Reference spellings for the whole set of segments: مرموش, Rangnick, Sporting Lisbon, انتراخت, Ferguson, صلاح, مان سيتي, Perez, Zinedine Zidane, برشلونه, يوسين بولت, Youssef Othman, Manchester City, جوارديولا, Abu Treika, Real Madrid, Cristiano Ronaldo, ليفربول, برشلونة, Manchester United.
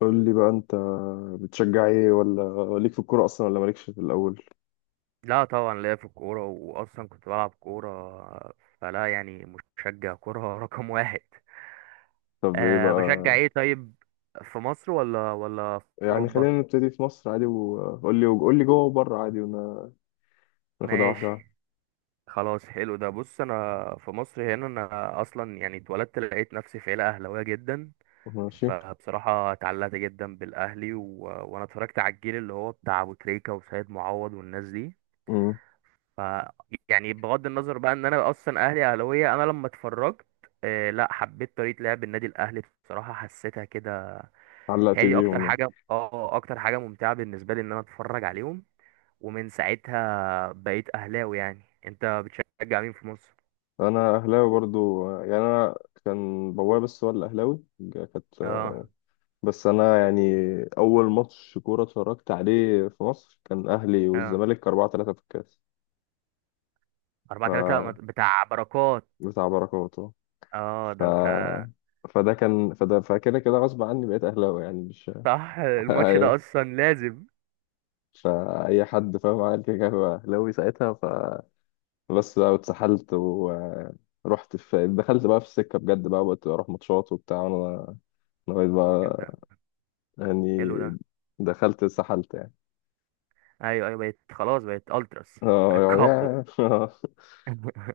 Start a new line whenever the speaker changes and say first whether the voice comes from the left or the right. left: قول لي بقى انت، بتشجع ايه ولا ليك في الكوره اصلا ولا مالكش في الاول؟
right: لا طبعا ليا في الكورة، وأصلا كنت بلعب كورة فلا يعني مشجع كورة رقم واحد.
left: طب ايه
right: أه
left: بقى؟
right: بشجع ايه طيب، في مصر ولا في
left: يعني خلينا
right: أوروبا؟
left: نبتدي في مصر عادي وقول لي، قول لي جوه وبره عادي وناخدها واحده واحدة.
right: ماشي، خلاص حلو ده. بص أنا في مصر هنا، أنا أصلا يعني اتولدت لقيت نفسي في عيلة أهلاوية جدا،
left: ماشي.
right: فبصراحة اتعلقت جدا بالأهلي وأنا اتفرجت على الجيل اللي هو بتاع أبو تريكة وسيد معوض والناس دي.
left: امم.
right: ف يعني بغض النظر بقى ان انا اصلا اهلي اهلاويه، انا لما اتفرجت لا حبيت طريقه لعب النادي الاهلي بصراحه، حسيتها كده.
left: علقت
right: هي دي اكتر
left: بيهم يعني.
right: حاجه، اكتر حاجه ممتعه بالنسبه لي، ان انا اتفرج عليهم، ومن ساعتها بقيت اهلاوي. يعني انت بتشجع مين في مصر؟
left: انا اهلاوي برضو، يعني انا كان بابايا بس هو اللي اهلاوي. كانت
right: اه،
left: بس انا يعني اول ماتش كوره اتفرجت عليه في مصر كان اهلي
right: اه،
left: والزمالك 4-3 في الكاس. ف
right: 4-3 بتاع بركات.
left: بتاع بركات.
right: اه
left: ف
right: ده انت.
left: فده كان فده فكده كده غصب عني بقيت اهلاوي، يعني مش...
right: صح، الماتش ده
left: أي-
right: اصلا لازم.
left: فاي حد فاهم عمل كده كان هو اهلاوي ساعتها فبس. بقى واتسحلت ورحت، دخلت بقى في السكه بجد، بقى بقيت اروح ماتشات وبتاع، وانا لغايه
right: إيه
left: بقى،
right: ده،
left: يعني
right: حلو ده.
left: دخلت اتسحلت يعني.
right: ايوه، ايوه، بقيت خلاص، بقيت التراس، بقيت
left: اه
right: كابو.
left: يعني،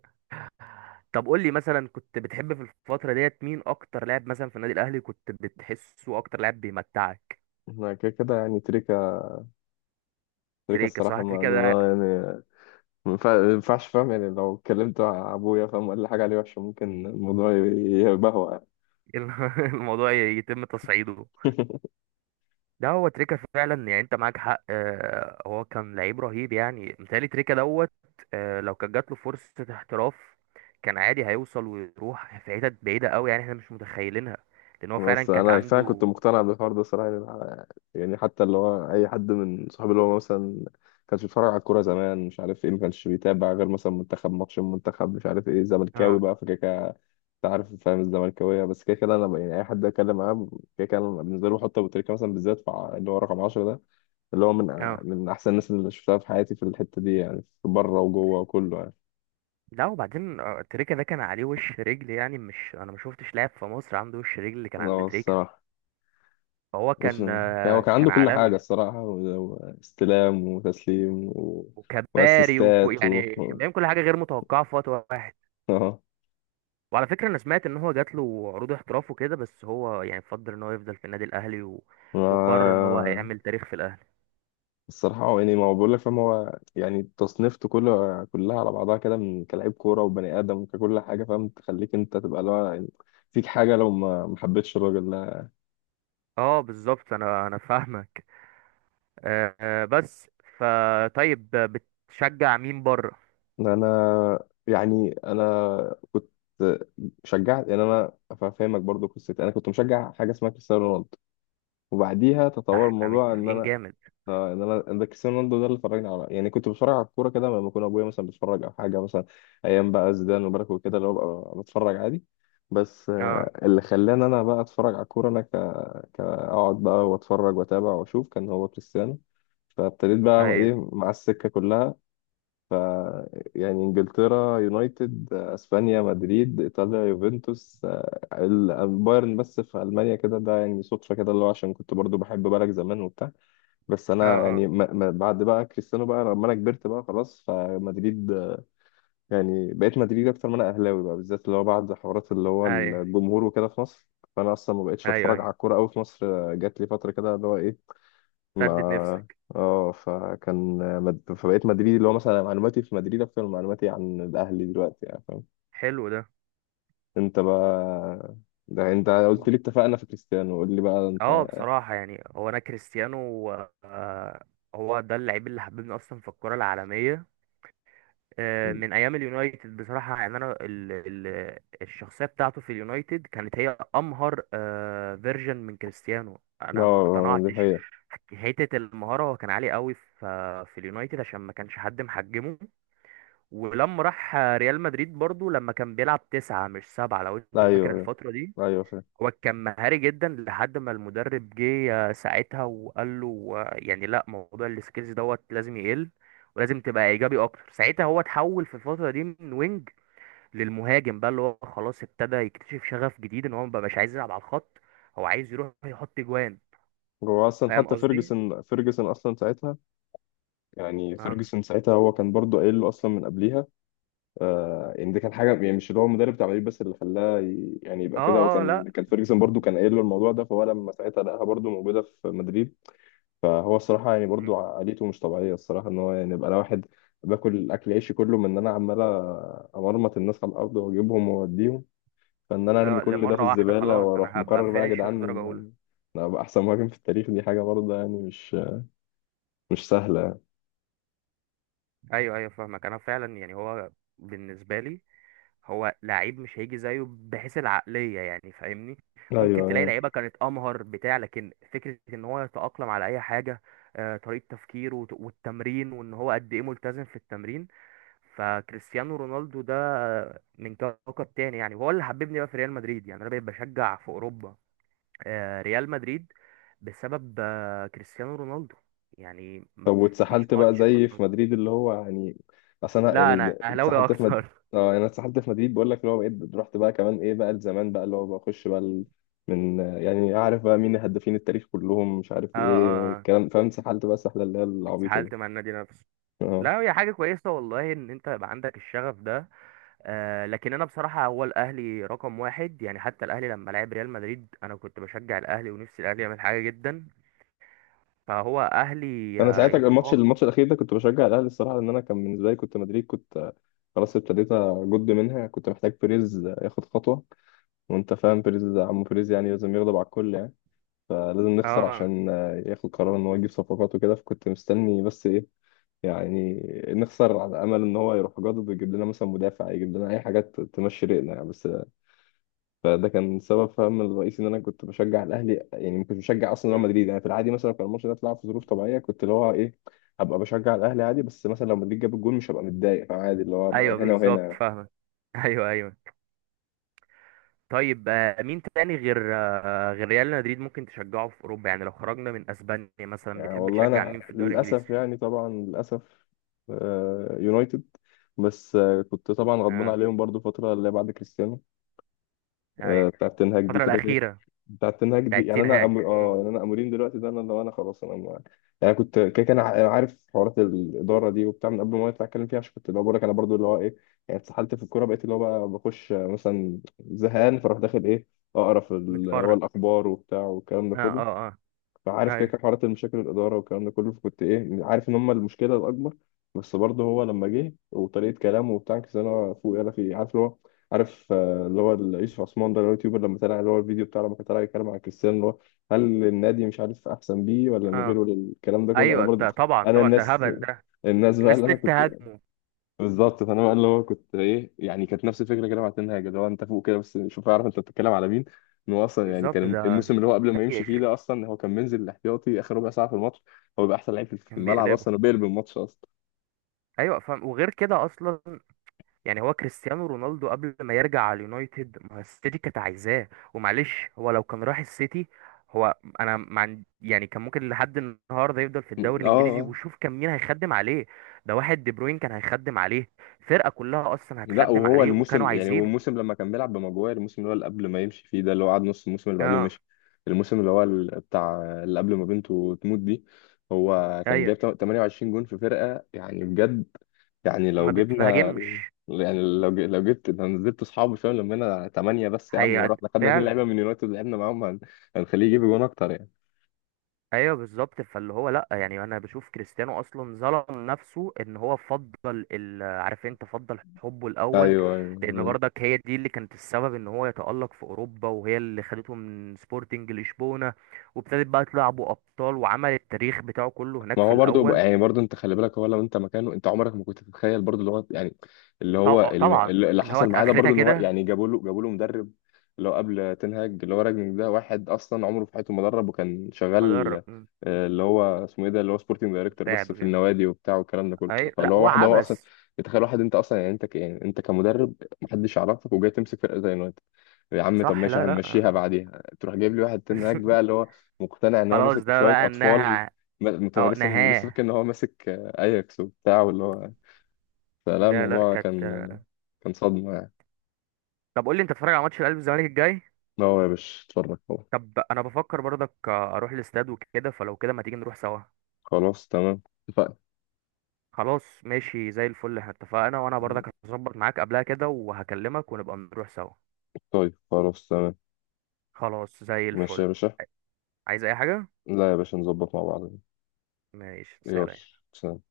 right: طب قول لي مثلا، كنت بتحب في الفترة ديت مين أكتر لاعب مثلا في النادي الأهلي؟ كنت بتحسه أكتر لاعب بيمتعك؟
left: أنا كده كده يعني تريكا تريكا
right: تريكة،
left: الصراحة،
right: صح،
left: ما
right: تريكة ده.
left: أنا يعني ما ينفعش، فاهم؟ يعني لو اتكلمت مع أبويا فاهم ولا حاجة عليه وحشة ممكن الموضوع يبهوأ يعني.
right: الموضوع يتم تصعيده. ده هو تريكة فعلا، يعني أنت معاك حق. هو كان لعيب رهيب، يعني متهيألي تريكة دوت. لو كانت جات له فرصة احتراف، كان عادي هيوصل ويروح في حتت بعيدة أوي يعني، احنا مش متخيلينها، لأن هو فعلا
left: بس
right: كانت
left: انا فعلا كنت
right: عنده.
left: مقتنع بالحوار ده صراحه. يعني يعني حتى اللي هو اي حد من صحابي اللي هو مثلا ما كانش بيتفرج على الكوره زمان مش عارف ايه، ما كانش بيتابع غير مثلا منتخب، ماتش المنتخب مش عارف ايه، زملكاوي
right: اه،
left: بقى فكده كده. انت عارف فاهم الزملكاويه. بس كده كده انا بقى، يعني اي حد اتكلم معاه كده كده، أنا بالنسبه لي بحط ابو تريكه مثلا، بالذات في اللي هو رقم 10 ده، اللي هو
right: آه.
left: من احسن الناس اللي شفتها في حياتي في الحته دي، يعني في بره وجوه وكله يعني.
right: لا وبعدين، تريكا ده كان عليه وش رجل، يعني مش انا ما شفتش لاعب في مصر عنده وش رجل اللي كان عند
left: اه
right: تريكا.
left: الصراحه.
right: فهو
left: بص
right: كان
left: هو
right: آه،
left: كان عنده
right: كان
left: كل حاجة
right: عالمي،
left: الصراحة، واستلام وتسليم و...
right: وكباري وكو آه.
left: واسيستات و...
right: يعني كان بيعمل كل حاجه غير متوقعه في وقت واحد.
left: اه.
right: وعلى فكره انا سمعت ان هو جات له عروض احتراف وكده، بس هو يعني فضل ان هو يفضل في النادي الاهلي وقرر ان هو
left: ما-
right: هيعمل تاريخ في الاهلي.
left: الصراحة هو يعني، ما هو بقول لك فاهم، هو يعني تصنيفته كله كلها على بعضها كده من كلاعب كورة وبني آدم وككل حاجة، فاهم، تخليك أنت تبقى اللي هو يعني فيك حاجة لو ما حبيتش الراجل ده.
right: اه بالظبط، انا فاهمك. بس فطيب، بتشجع مين بره؟
left: إن أنا يعني أنا كنت شجعت، يعني أنا فاهمك برضو. قصتي أنا كنت مشجع حاجة اسمها كريستيانو رونالدو، وبعديها
right: ده
left: تطور
right: احنا
left: الموضوع ان
right: متفقين
left: انا،
right: جامد.
left: اه، ان انا ده كريستيانو رونالدو ده اللي اتفرجنا على، يعني كنت بتفرج على الكوره كده لما يكون ابويا مثلا بيتفرج او حاجه مثلا ايام بقى زيدان وبركه وكده، اللي هو ببقى بتفرج عادي، بس
right: اه،
left: اللي خلاني انا بقى اتفرج على الكوره انا كاقعد بقى واتفرج واتابع واشوف كان هو كريستيانو. فابتديت بقى ايه
right: ايوه.
left: مع السكه كلها. ف، يعني انجلترا يونايتد، اسبانيا مدريد، ايطاليا يوفنتوس، البايرن بس في المانيا كده، ده يعني صدفه كده اللي هو عشان كنت برضو بحب بالك زمان وبتاع. بس
right: اه،
left: انا
right: اه.
left: يعني ما بعد بقى كريستيانو بقى لما انا كبرت بقى خلاص فمدريد، يعني بقيت مدريد اكتر ما انا اهلاوي بقى، بالذات اللي هو بعد حوارات اللي هو
right: ايوه،
left: الجمهور وكده في مصر. فانا اصلا ما بقتش
right: ايوه،
left: اتفرج
right: أيوه.
left: على الكوره قوي في مصر. جات لي فتره كده اللي هو ايه،
right: سدد
left: ما،
right: نفسك.
left: اه، فكان فبقيت مدريدي، اللي هو مثلا معلوماتي في مدريد اكتر من معلوماتي عن الاهلي دلوقتي يعني، فاهم
right: حلو ده.
left: انت بقى؟ ده انت قلت لي اتفقنا في كريستيانو، قول لي بقى انت.
right: اه بصراحة، يعني هو انا كريستيانو، آه، هو ده اللعيب اللي حببني اصلا في الكرة العالمية. من ايام اليونايتد بصراحة، يعني انا ال ال الشخصية بتاعته في اليونايتد كانت هي امهر، فيرجن من كريستيانو انا ما
left: اه دي
right: اقتنعتش.
left: حقيقة.
right: حتة المهارة هو كان عالي قوي في اليونايتد، عشان ما كانش حد محجمه. ولما راح ريال مدريد برضو، لما كان بيلعب تسعة مش سبعة، لو انت فاكر
left: ايوه ايوه
right: الفترة دي،
left: ايوه.
right: هو كان مهاري جدا لحد ما المدرب جه ساعتها وقال له، يعني لا، موضوع السكيلز دوت لازم يقل، ولازم تبقى ايجابي اكتر. ساعتها هو اتحول في الفتره دي من وينج للمهاجم بقى، اللي هو خلاص ابتدى يكتشف شغف جديد، ان هو مبقاش عايز يلعب على الخط، هو عايز يروح يحط جوان.
left: هو اصلا
right: فاهم
left: حتى
right: قصدي؟
left: فيرجسون اصلا ساعتها، يعني
right: اه،
left: فيرجسون ساعتها هو كان برضه قايل له اصلا من قبليها، آه يعني دي كان حاجه يعني مش اللي هو المدرب بتاع العيب، بس اللي خلاه يعني يبقى كده، هو
right: اه، اه. لا.
left: كان فيرجسون برضه كان قايل له الموضوع ده، فهو لما ساعتها لقاها برضه موجوده في مدريد، فهو الصراحه يعني
right: م.
left: برضه عقليته مش طبيعيه الصراحه، ان هو يعني يبقى انا واحد باكل اكل عيشي كله من ان انا عمال امرمط الناس على الارض واجيبهم واوديهم، فان انا ارمي كل ده في
right: لمره واحده
left: الزباله
right: خلاص،
left: واروح
right: انا هبقى
left: مقرر بقى يا
right: فينيشر درجه اولى.
left: جدعان أنا ابقى احسن مهاجم في التاريخ، دي حاجه برضه يعني مش سهلة.
right: ايوه، ايوه، فاهمك. انا فعلا يعني هو بالنسبه لي، هو لعيب مش هيجي زيه بحيث العقلية، يعني فاهمني، ممكن تلاقي
left: أيوة.
right: لعيبة كانت أمهر بتاع، لكن فكرة إن هو يتأقلم على أي حاجة، طريقة تفكيره والتمرين، وإن هو قد إيه ملتزم في التمرين، فكريستيانو رونالدو ده من كوكب تاني يعني. وهو اللي حببني بقى في ريال مدريد، يعني أنا بقيت بشجع في أوروبا ريال مدريد بسبب كريستيانو رونالدو. يعني ما
left: طب
right: فيش
left: واتسحلت بقى
right: ماتش ما
left: زي في
right: فوت-
left: مدريد اللي هو يعني؟ أصل أنا
right: لا
left: يعني
right: أنا أهلاوي
left: اتسحلت في
right: أكتر.
left: اه يعني أنا اتسحلت في مدريد، بقول لك اللي هو بقيت رحت بقى كمان إيه بقى لزمان، بقى اللي هو بخش بقى ال... من، يعني عارف بقى مين هدافين التاريخ كلهم مش عارف
right: اه،
left: إيه
right: اه، آه.
left: الكلام، فاهم اتسحلت بقى السحلة اللي هي العبيطة
right: اتسحلت
left: دي.
right: مع النادي نفسه.
left: اه.
right: لا هي حاجة كويسة والله، إن أنت يبقى عندك الشغف ده. لكن أنا بصراحة هو الأهلي رقم واحد يعني، حتى الأهلي لما لعب ريال مدريد، أنا كنت بشجع الأهلي ونفسي الأهلي يعمل حاجة جدا، فهو أهلي
left: أنا ساعتها
right: يتفوق.
left: الماتش الأخير ده كنت بشجع الأهلي الصراحة، لأن أنا كان بالنسبة لي كنت مدريد كنت خلاص ابتديت أجد منها، كنت محتاج بيريز ياخد خطوة. وأنت فاهم بيريز، عم بيريز يعني لازم يغضب على الكل يعني، فلازم نخسر
right: آه.
left: عشان ياخد قرار ان هو يجيب صفقات وكده، فكنت مستني بس ايه، يعني نخسر على امل ان هو يروح جاضد ويجيب لنا مثلا مدافع، يجيب لنا اي حاجات تمشي ريقنا يعني، بس فده كان سبب فهم الرئيسي ان انا كنت بشجع الاهلي، يعني ما كنتش بشجع اصلا ريال
right: مم.
left: مدريد، يعني في العادي مثلا كان الماتش ده اتلعب في ظروف طبيعيه، كنت اللي هو ايه ابقى بشجع الاهلي عادي، بس مثلا لو مدريد جاب الجول مش هبقى متضايق، فعادي اللي هو ابقى
right: أيوه
left: هنا
right: بالظبط،
left: وهنا.
right: فاهمك. أيوه، أيوه. طيب، مين تاني غير غير ريال مدريد ممكن تشجعه في أوروبا؟ يعني لو خرجنا من أسبانيا مثلا،
left: يعني
right: بتحب
left: والله
right: تشجع
left: انا
right: مين في الدوري الإنجليزي؟
left: للاسف، يعني طبعا للاسف، يونايتد. بس كنت طبعا غضبان
right: آه
left: عليهم برضو فتره اللي هي بعد كريستيانو،
right: أيوه.
left: بتاعه تنهاج دي
right: الفترة
left: كده كده.
right: الأخيرة
left: بتاعه تنهاج دي
right: بتاعت
left: يعني
right: تين
left: انا
right: هاج.
left: اه يعني
right: مم.
left: انا امورين دلوقتي ده، انا لو انا خلاص انا ما... يعني كنت كده كان عارف حوارات الاداره دي وبتاع من قبل ما يطلع اتكلم فيها، عشان كنت اللي هو بقول لك انا برضو اللي هو ايه، يعني اتسحلت في الكوره بقيت اللي هو بقى بخش مثلا زهقان فاروح داخل ايه، اقرا في ال... هو
right: متفرج.
left: الاخبار وبتاع والكلام ده
right: آه آه
left: كله،
right: آه
left: فعارف كده
right: أيوه.
left: كده حوارات المشاكل الاداره والكلام ده كله، فكنت ايه عارف ان هم المشكله الاكبر. بس برضه هو لما جه وطريقه كلامه وبتاع كده انا فوق، يلا في عارف اللي هو، عارف اللي هو يوسف عثمان ده اللي هو اليوتيوبر، لما طلع اللي هو الفيديو بتاعه لما كان طالع يتكلم عن كريستيانو اللي هو، هل النادي مش عارف احسن بيه ولا من
right: اه،
left: غيره ولا الكلام ده كله، انا
right: ايوه،
left: برضه.
right: ده طبعا،
left: انا
right: طبعا، ده
left: الناس
right: هبل ده.
left: الناس بقى
right: الناس
left: اللي
right: دي
left: انا كنت،
right: تهاجمه.
left: بالظبط. فانا بقى اللي هو كنت ايه، يعني كانت نفس الفكره كده مع تنهاج، اللي هو انت فوق كده بس شوف اعرف انت بتتكلم على مين، ان هو اصلا يعني
right: بالظبط،
left: كان
right: ده
left: الموسم اللي هو قبل ما يمشي
right: تاريخ.
left: فيه ده اصلا هو كان منزل الاحتياطي اخر ربع ساعه في الماتش، هو بيبقى احسن لعيب في
right: كان
left: الملعب
right: بيقلبه.
left: اصلا وبيقلب الماتش اصلا.
right: ايوه فاهم. وغير كده اصلا، يعني هو كريستيانو رونالدو قبل ما يرجع على اليونايتد، ما هو السيتي كانت عايزاه، ومعلش هو لو كان راح السيتي، هو انا ما عند- يعني كان ممكن لحد النهارده يفضل في الدوري
left: اه.
right: الانجليزي.
left: آه.
right: وشوف كان مين هيخدم عليه، ده واحد دي بروين كان هيخدم عليه، الفرقه كلها اصلا
left: لا
right: هتخدم
left: وهو
right: عليه، وكانوا
left: الموسم يعني هو
right: عايزينه.
left: الموسم لما كان بيلعب بمجموعه الموسم اللي هو اللي قبل ما يمشي فيه ده اللي هو قعد نص الموسم اللي بعديه
right: اه،
left: ومشي، الموسم اللي هو بتاع اللي قبل ما بنته تموت دي، هو كان
right: ايوه،
left: جايب 28 جون في فرقه يعني بجد، يعني
right: ما
left: لو جبنا،
right: بتهاجمش.
left: يعني لو لو جبت لو نزلت اصحابه شويه لما ثمانيه بس يا عم،
right: هي
left: ورحنا خدنا اتنين
right: فعلا.
left: لعيبه من يونايتد لعبنا معاهم، هنخليه يجيب جون اكتر يعني.
right: ايوه بالظبط. فاللي هو لا، يعني انا بشوف كريستيانو اصلا ظلم نفسه، ان هو فضل عارف انت، فضل حبه الاول،
left: ايوه
right: لان
left: ايوه.
right: برضك هي دي اللي كانت السبب ان هو يتألق في اوروبا، وهي اللي خدته من سبورتنج لشبونة، وابتدت بقى تلعبوا ابطال وعمل التاريخ بتاعه كله
left: ما
right: هناك في
left: هو برضو
right: الاول.
left: يعني برضو انت خلي بالك، هو لو انت مكانه انت عمرك ما كنت تتخيل برضو اللي هو يعني اللي هو
right: طبعا،
left: اللي
right: ان هو
left: حصل معاه ده برضو،
right: اخرتها
left: ان هو
right: كده.
left: يعني جابوا له مدرب اللي هو قبل تنهاج، اللي هو راجنك ده واحد اصلا عمره في حياته مدرب وكان شغال
right: مدرب.
left: اللي هو اسمه ايه ده اللي هو سبورتنج دايركتور بس
right: مساعد
left: في
right: وكده.
left: النوادي وبتاع والكلام ده كله،
right: اي لا،
left: فاللي هو
right: هو
left: واحد هو اصلا.
right: عبث.
left: تخيل واحد انت اصلا، يعني انت يعني انت كمدرب محدش يعرفك وجاي تمسك فرقه زي اليونايتد، يا عم. طب
right: صح.
left: ماشي
right: لا، لا.
left: هنمشيها بعديها تروح جايب لي واحد تنهاج بقى، اللي هو مقتنع ان هو
right: خلاص،
left: ماسك
right: ده
left: شويه
right: بقى
left: اطفال.
right: انها اه
left: لسه لسه
right: نهاه.
left: فاكر ان هو ماسك اياكس وبتاع واللي هو. فلا
right: لا، لا،
left: الموضوع
right: كانت.
left: كان صدمة يعني.
right: طب قول لي، انت بتتفرج على ماتش الاهلي والزمالك الجاي؟
left: لا هو يا باشا، اتفرج طبعا.
right: طب انا بفكر برضك اروح الاستاد وكده، فلو كده، ما تيجي نروح سوا؟
left: خلاص تمام اتفقنا.
right: خلاص ماشي، زي الفل، احنا اتفقنا، وانا برضك هظبط معاك قبلها كده وهكلمك ونبقى نروح سوا.
left: طيب خلاص تمام.
right: خلاص زي
left: ماشي يا
right: الفل.
left: باشا.
right: عايز اي حاجة؟
left: لا يا باشا نظبط مع بعض.
right: ماشي،
left: يلا.
right: سلام.
left: سلام.